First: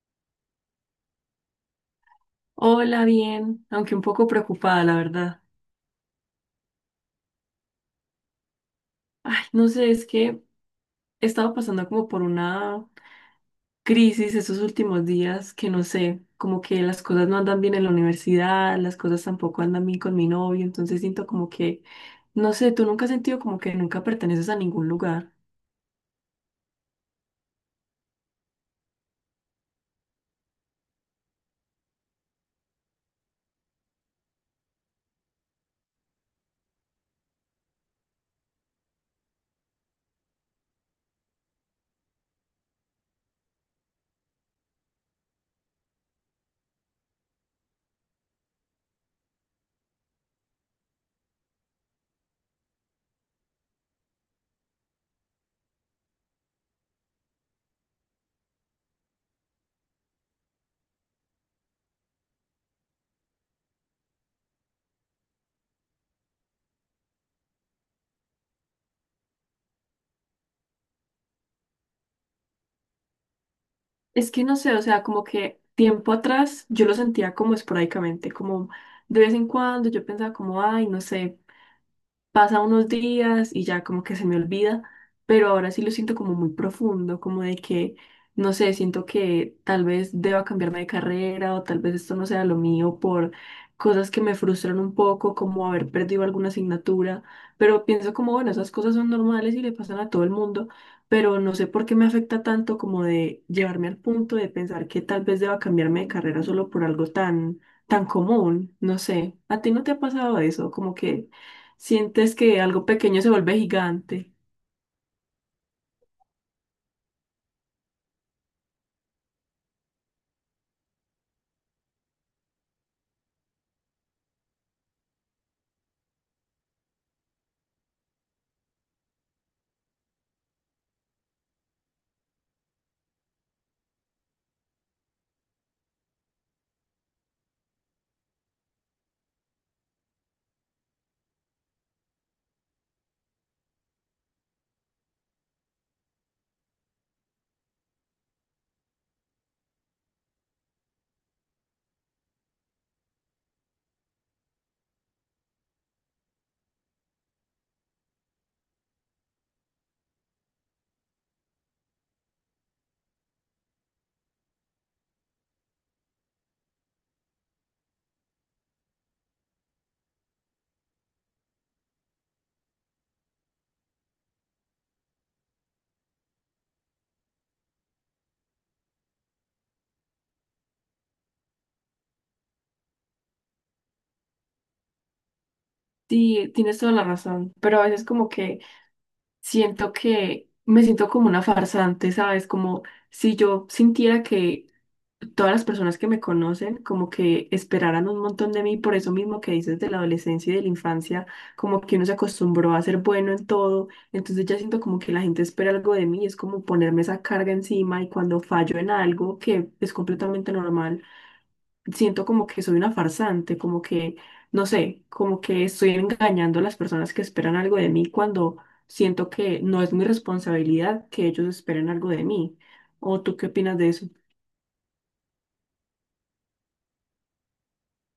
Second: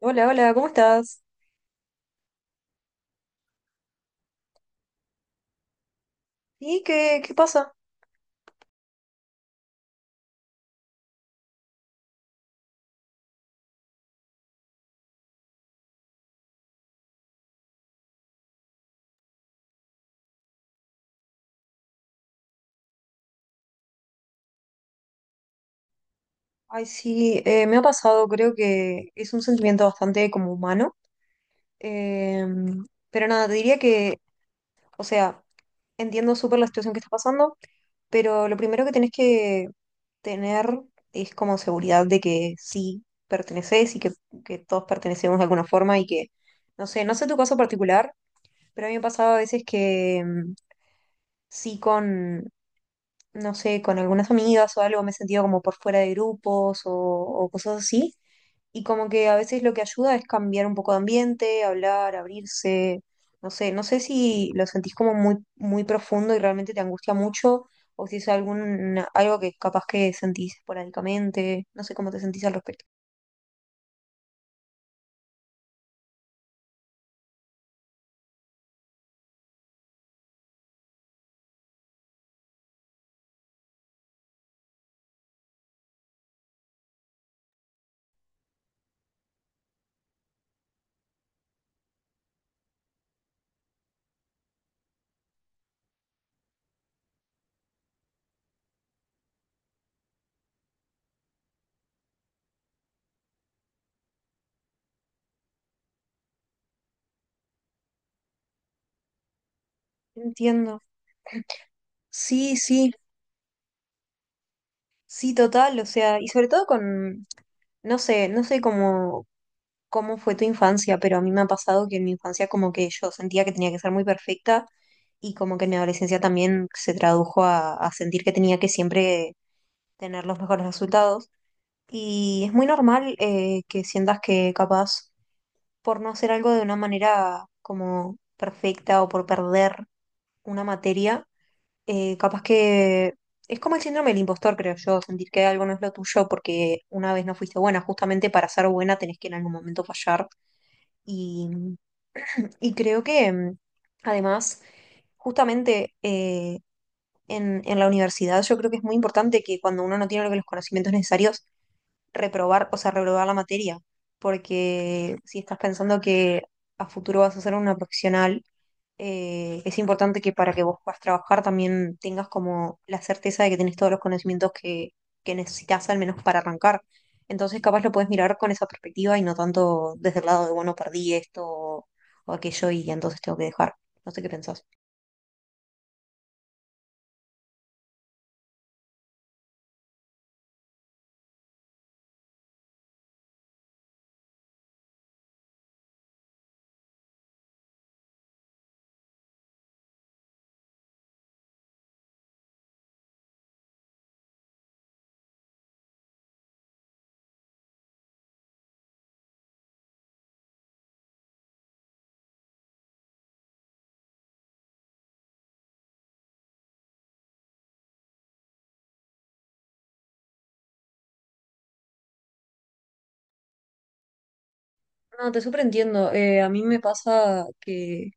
Hola, hola, ¿cómo estás? Hola, bien, aunque un poco preocupada, la verdad. ¿Y qué pasa? Ay, no sé, es que he estado pasando como por una crisis estos últimos días, que no sé, como que las cosas no andan bien en la universidad, las cosas tampoco andan bien con mi novio, entonces siento como que, no sé, tú nunca has sentido como que nunca perteneces a ningún lugar. Ay, sí, me ha pasado, creo que es un sentimiento bastante como humano. Eh, pero nada, te diría que, o sea, entiendo súper la situación que está pasando, pero lo primero que tenés que tener es como seguridad de que sí perteneces y que todos pertenecemos de alguna forma y que, no sé, no sé tu caso particular, pero a mí me pasaba a veces que sí con no sé, con algunas amigas o algo, me he sentido como por fuera de grupos o cosas así. Y como que a veces lo que ayuda es cambiar un poco de ambiente, hablar, abrirse, no sé, no sé si lo sentís como muy profundo y realmente te angustia mucho o si es algún, algo que capaz que sentís esporádicamente, no sé cómo te sentís al respecto. Es que no sé, o sea, como que tiempo atrás yo lo sentía como esporádicamente, como de vez en cuando yo pensaba como, ay, no sé. Pasa unos días y ya como que se me olvida, pero ahora sí lo siento como muy profundo, como de que, no sé, siento que tal vez deba cambiarme de carrera o tal vez esto no sea lo mío por cosas que me frustran un poco, como haber perdido alguna asignatura, pero pienso como, bueno, esas cosas son normales y le pasan a todo el mundo, pero no sé por qué me afecta tanto como de llevarme al punto de pensar que tal vez deba cambiarme de carrera solo por algo tan, tan común, no sé, ¿a ti no te ha pasado eso? Entiendo. Como que... Sientes Sí, que algo sí, pequeño se vuelve gigante. sí, total, o sea, y sobre todo con, no sé, no sé cómo cómo fue tu infancia, pero a mí me ha pasado que en mi infancia como que yo sentía que tenía que ser muy perfecta y como que en mi adolescencia también se tradujo a sentir que tenía que siempre tener los mejores resultados. Y es muy normal que sientas que capaz por no hacer algo de una manera como perfecta o por perder una materia, capaz que es como el síndrome del impostor, creo yo, sentir que algo no es lo tuyo porque una vez no fuiste buena, justamente para ser buena tenés que en algún momento fallar. Y y creo que además, justamente en la universidad, yo creo que es muy importante que cuando uno no tiene los conocimientos necesarios, reprobar, o sea, reprobar la materia. Porque si estás pensando que a futuro vas a ser una profesional, es importante que para que vos puedas trabajar también tengas como la certeza de que tenés todos los conocimientos que necesitas al menos para arrancar. Entonces capaz lo puedes mirar con esa perspectiva y no tanto desde el lado de, bueno, perdí esto o aquello y entonces tengo que dejar. No sé qué pensás. Sí, tienes toda la razón, pero a veces como que siento que me siento como una farsante, ¿sabes? Como si yo sintiera que todas las personas que me conocen como que esperaran un montón de mí, por eso mismo que dices de la adolescencia y de la infancia, como que uno se acostumbró a ser bueno en todo, entonces ya siento como que la gente espera algo de mí, es como ponerme esa carga encima y cuando fallo en algo que es completamente normal, siento como que soy una farsante, como que, no sé, como que estoy engañando a las personas que esperan algo de mí cuando siento que no es mi responsabilidad que ellos esperen algo de mí. ¿O tú qué opinas de eso? No, te súper entiendo. A mí me pasa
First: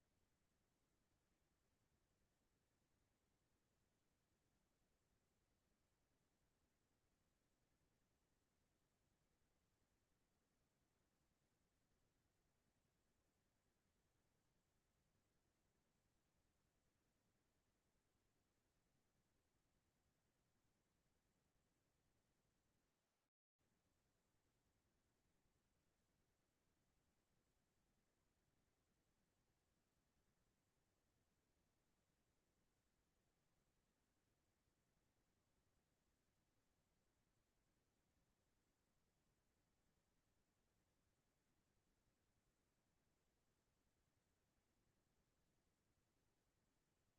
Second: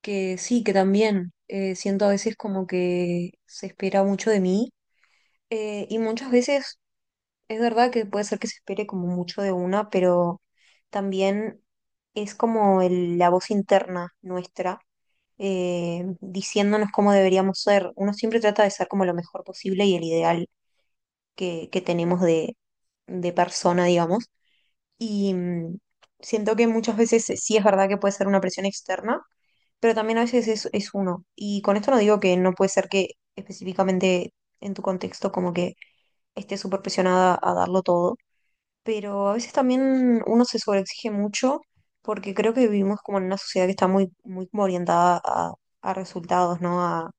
que sí, que también siento a veces como que se espera mucho de mí. Y muchas veces es verdad que puede ser que se espere como mucho de una, pero también es como la voz interna nuestra diciéndonos cómo deberíamos ser. Uno siempre trata de ser como lo mejor posible y el ideal que tenemos de persona, digamos. Y siento que muchas veces sí es verdad que puede ser una presión externa, pero también a veces es uno. Y con esto no digo que no puede ser que específicamente en tu contexto como que estés súper presionada a darlo todo, pero a veces también uno se sobreexige mucho porque creo que vivimos como en una sociedad que está muy como orientada a resultados, ¿no?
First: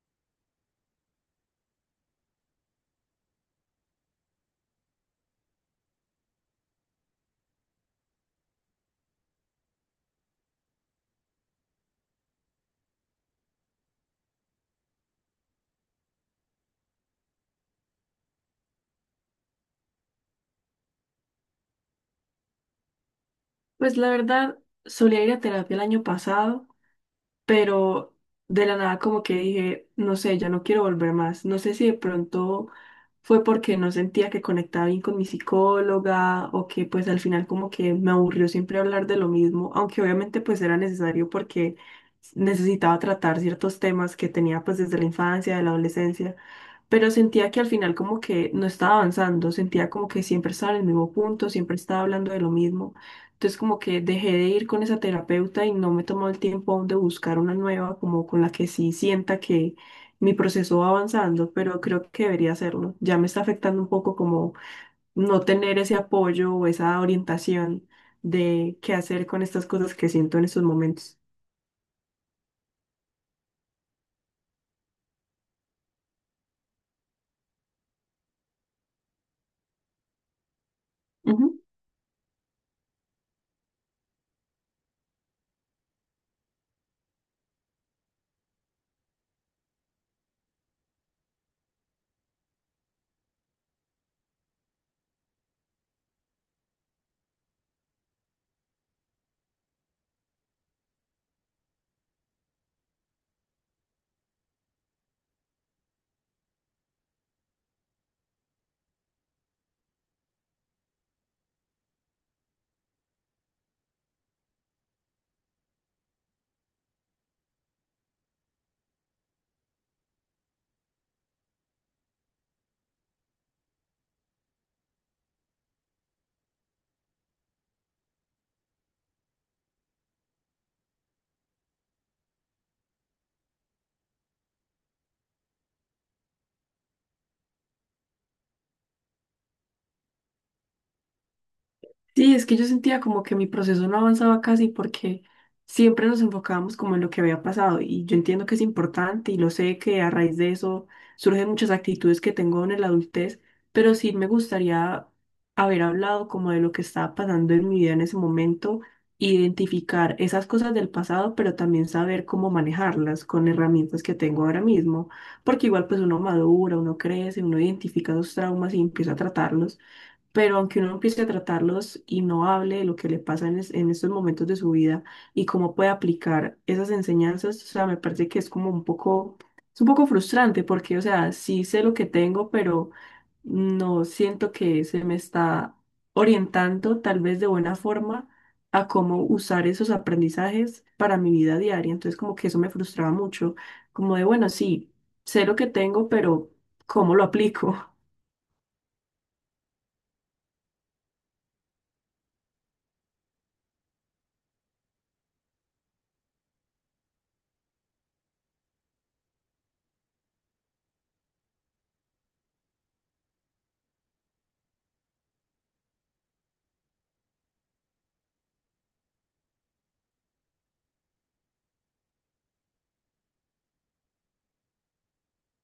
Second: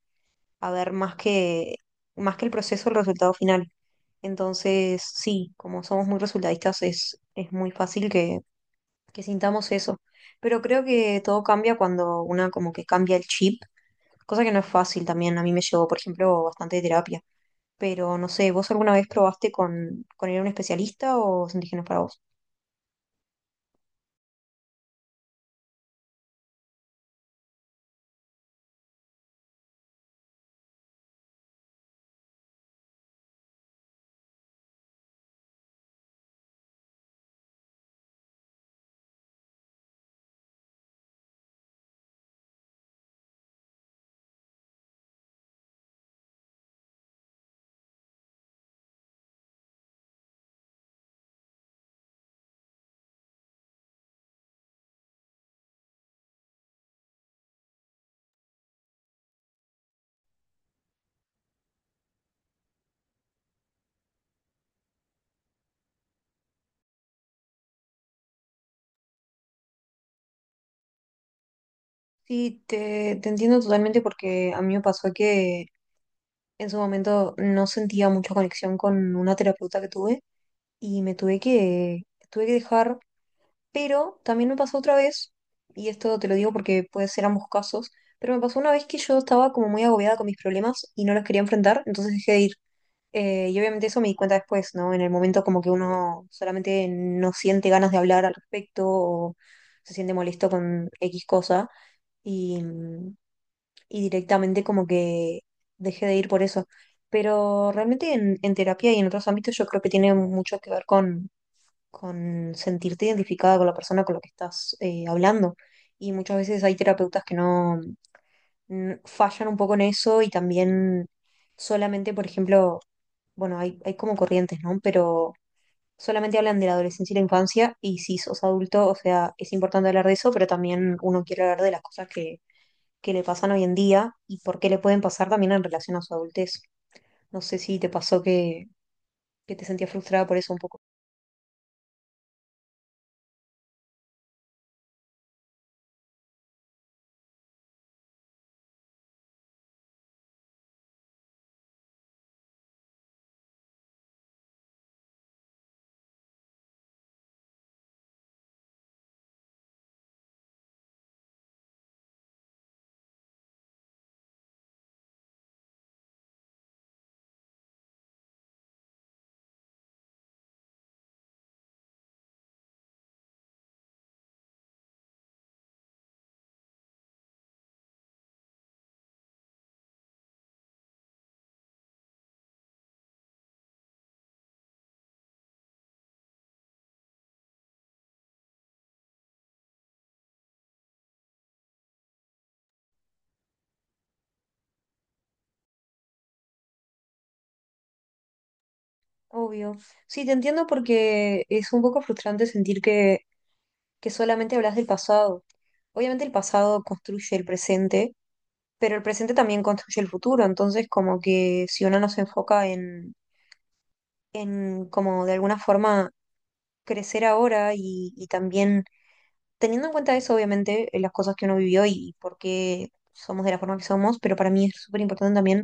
A ver más que el proceso, el resultado final. Entonces, sí, como somos muy resultadistas, es muy fácil que sintamos eso. Pero creo que todo cambia cuando una como que cambia el chip, cosa que no es fácil también. A mí me llevó, por ejemplo, bastante terapia. Pero no sé, ¿vos alguna vez probaste con ir a un especialista o sentís que no es para vos? Pues la verdad, solía ir a terapia el año pasado, pero de la nada como que dije, no sé, ya no quiero volver más. No sé si de pronto fue porque no sentía que conectaba bien con mi psicóloga o que pues al final como que me aburrió siempre hablar de lo mismo, aunque obviamente pues era necesario porque necesitaba tratar ciertos temas que tenía pues desde la infancia, de la adolescencia, pero sentía que al final como que no estaba avanzando, sentía como que siempre estaba en el mismo punto, siempre estaba hablando de lo mismo. Entonces como que dejé de ir con esa terapeuta y no me he tomado el tiempo aún de buscar una nueva, como con la que sí sienta que mi proceso va avanzando, pero creo que debería hacerlo. Ya me está afectando un poco como no tener ese apoyo o esa orientación de qué hacer con estas cosas que siento en estos momentos. Sí, te entiendo totalmente porque a mí me pasó que en su momento no sentía mucha conexión con una terapeuta que tuve y tuve que dejar, pero también me pasó otra vez, y esto te lo digo porque puede ser ambos casos, pero me pasó una vez que yo estaba como muy agobiada con mis problemas y no los quería enfrentar, entonces dejé de ir. Y obviamente eso me di cuenta después, ¿no? En el momento como que uno solamente no siente ganas de hablar al respecto o se siente molesto con X cosa. Y, y directamente como que dejé de ir por eso. Pero realmente en terapia y en otros ámbitos yo creo que tiene mucho que ver con sentirte identificada con la persona con la que estás hablando. Y muchas veces hay terapeutas que no fallan un poco en eso y también solamente, por ejemplo, bueno, hay como corrientes, ¿no? Pero solamente hablan de la adolescencia y la infancia y si sos adulto, o sea, es importante hablar de eso, pero también uno quiere hablar de las cosas que le pasan hoy en día y por qué le pueden pasar también en relación a su adultez. No sé si te pasó que te sentías frustrada por eso un poco. Sí, es que yo sentía como que mi proceso no avanzaba casi porque siempre nos enfocábamos como en lo que había pasado y yo entiendo que es importante y lo sé que a raíz de eso surgen muchas actitudes que tengo en la adultez, pero sí me gustaría haber hablado como de lo que estaba pasando en mi vida en ese momento, identificar esas cosas del pasado, pero también saber cómo manejarlas con herramientas que tengo ahora mismo, porque igual pues uno madura, uno crece, uno identifica los traumas y empieza a tratarlos. Pero aunque uno empiece a tratarlos y no hable de lo que le pasa en estos momentos de su vida y cómo puede aplicar esas enseñanzas, o sea, me parece que es como un poco, es un poco frustrante porque, o sea, sí sé lo que tengo, pero no siento que se me está orientando tal vez de buena forma a cómo usar esos aprendizajes para mi vida diaria. Entonces, como que eso me frustraba mucho, como de, bueno, sí, sé lo que tengo, pero ¿cómo lo aplico? Obvio. Sí, te entiendo porque es un poco frustrante sentir que solamente hablas del pasado. Obviamente el pasado construye el presente, pero el presente también construye el futuro. Entonces, como que si uno no se enfoca en como de alguna forma crecer ahora y también teniendo en cuenta eso, obviamente, las cosas que uno vivió y por qué somos de la forma que somos, pero para mí es súper importante también,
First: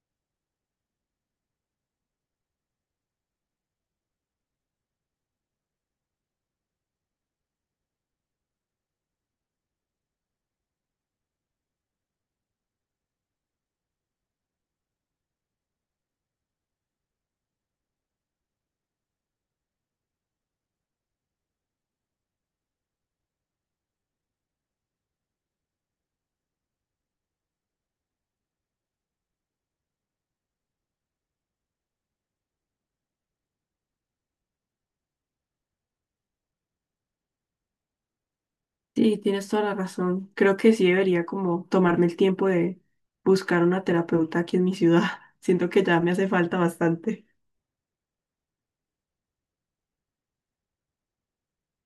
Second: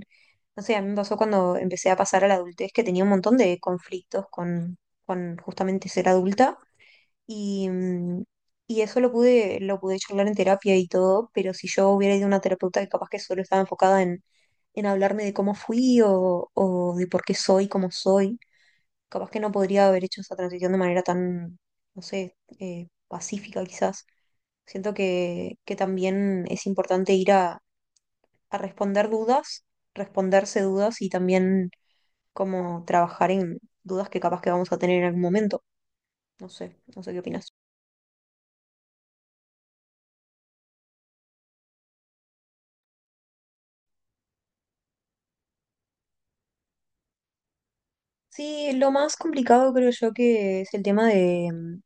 no sé, a mí me pasó cuando empecé a pasar a la adultez que tenía un montón de conflictos con justamente ser adulta y, y eso lo pude charlar en terapia y todo, pero si yo hubiera ido a una terapeuta que capaz que solo estaba enfocada en hablarme de cómo fui o de por qué soy como soy, capaz que no podría haber hecho esa transición de manera tan, no sé, pacífica quizás. Siento que también es importante ir a responder dudas, responderse dudas y también como trabajar en dudas que capaz que vamos a tener en algún momento. No sé, no sé qué opinas. Sí, tienes toda la razón. Creo que sí debería como tomarme el tiempo de buscar una terapeuta aquí en mi ciudad. Siento que ya me hace falta bastante. Sí, lo más complicado creo yo que es el tema de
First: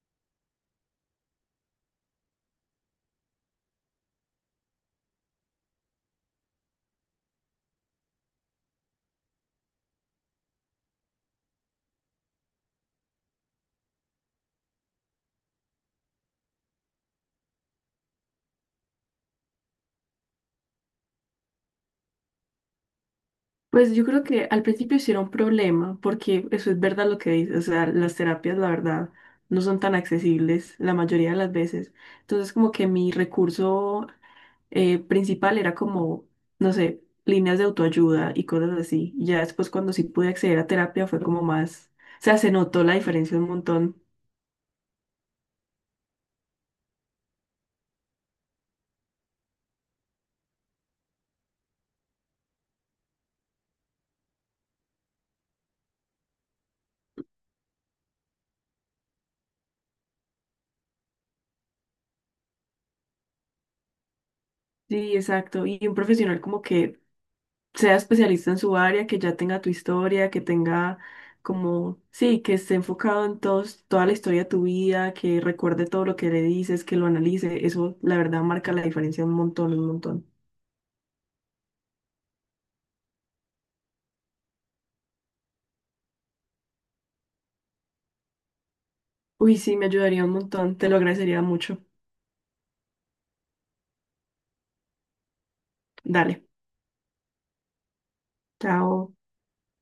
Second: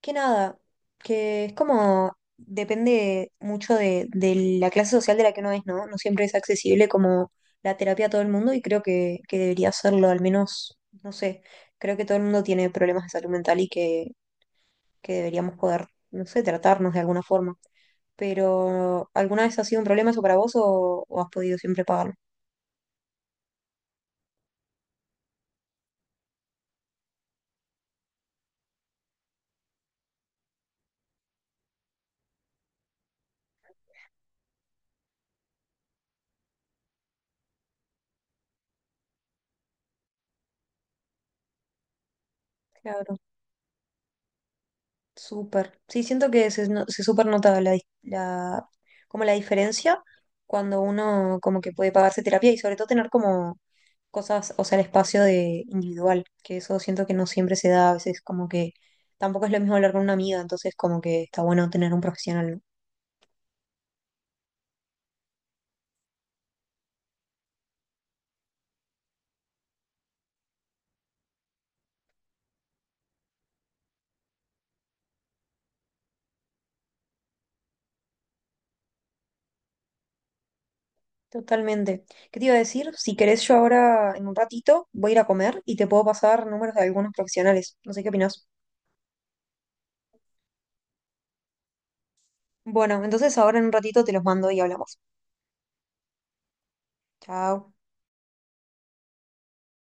que nada, que es como depende mucho de la clase social de la que uno es, ¿no? No siempre es accesible como la terapia a todo el mundo y creo que debería serlo, al menos, no sé, creo que todo el mundo tiene problemas de salud mental y que deberíamos poder, no sé, tratarnos de alguna forma. Pero, ¿alguna vez ha sido un problema eso para vos o has podido siempre pagarlo? Pues yo creo que al principio sí era un problema, porque eso es verdad lo que dices. O sea, las terapias, la verdad, no son tan accesibles la mayoría de las veces. Entonces, como que mi recurso principal era como, no sé, líneas de autoayuda y cosas así. Y ya después, cuando sí pude acceder a terapia, fue como más, o sea, se notó la Claro, diferencia un montón. súper. Sí, siento que se, se súper nota la, la, como la diferencia cuando uno como que puede pagarse terapia y sobre todo tener como cosas, o sea, el espacio de individual, que eso siento que no siempre se da, a veces como que tampoco es lo mismo hablar con una amiga, entonces como que está bueno tener un profesional. ¿No? Sí, exacto. Y un profesional como que sea especialista en su área, que ya tenga tu historia, que tenga como, sí, que esté enfocado en toda la historia de tu vida, que recuerde todo lo que le dices, que lo analice. Eso, la verdad, marca la diferencia un montón, un montón. Totalmente. ¿Qué te iba a decir? Si querés, yo ahora en un ratito voy a ir a comer y te puedo pasar números de algunos profesionales. No sé qué opinás. Uy, sí, me ayudaría un montón. Te lo agradecería mucho. Bueno, entonces ahora en un ratito te los mando y hablamos. Dale. Chao. Chao.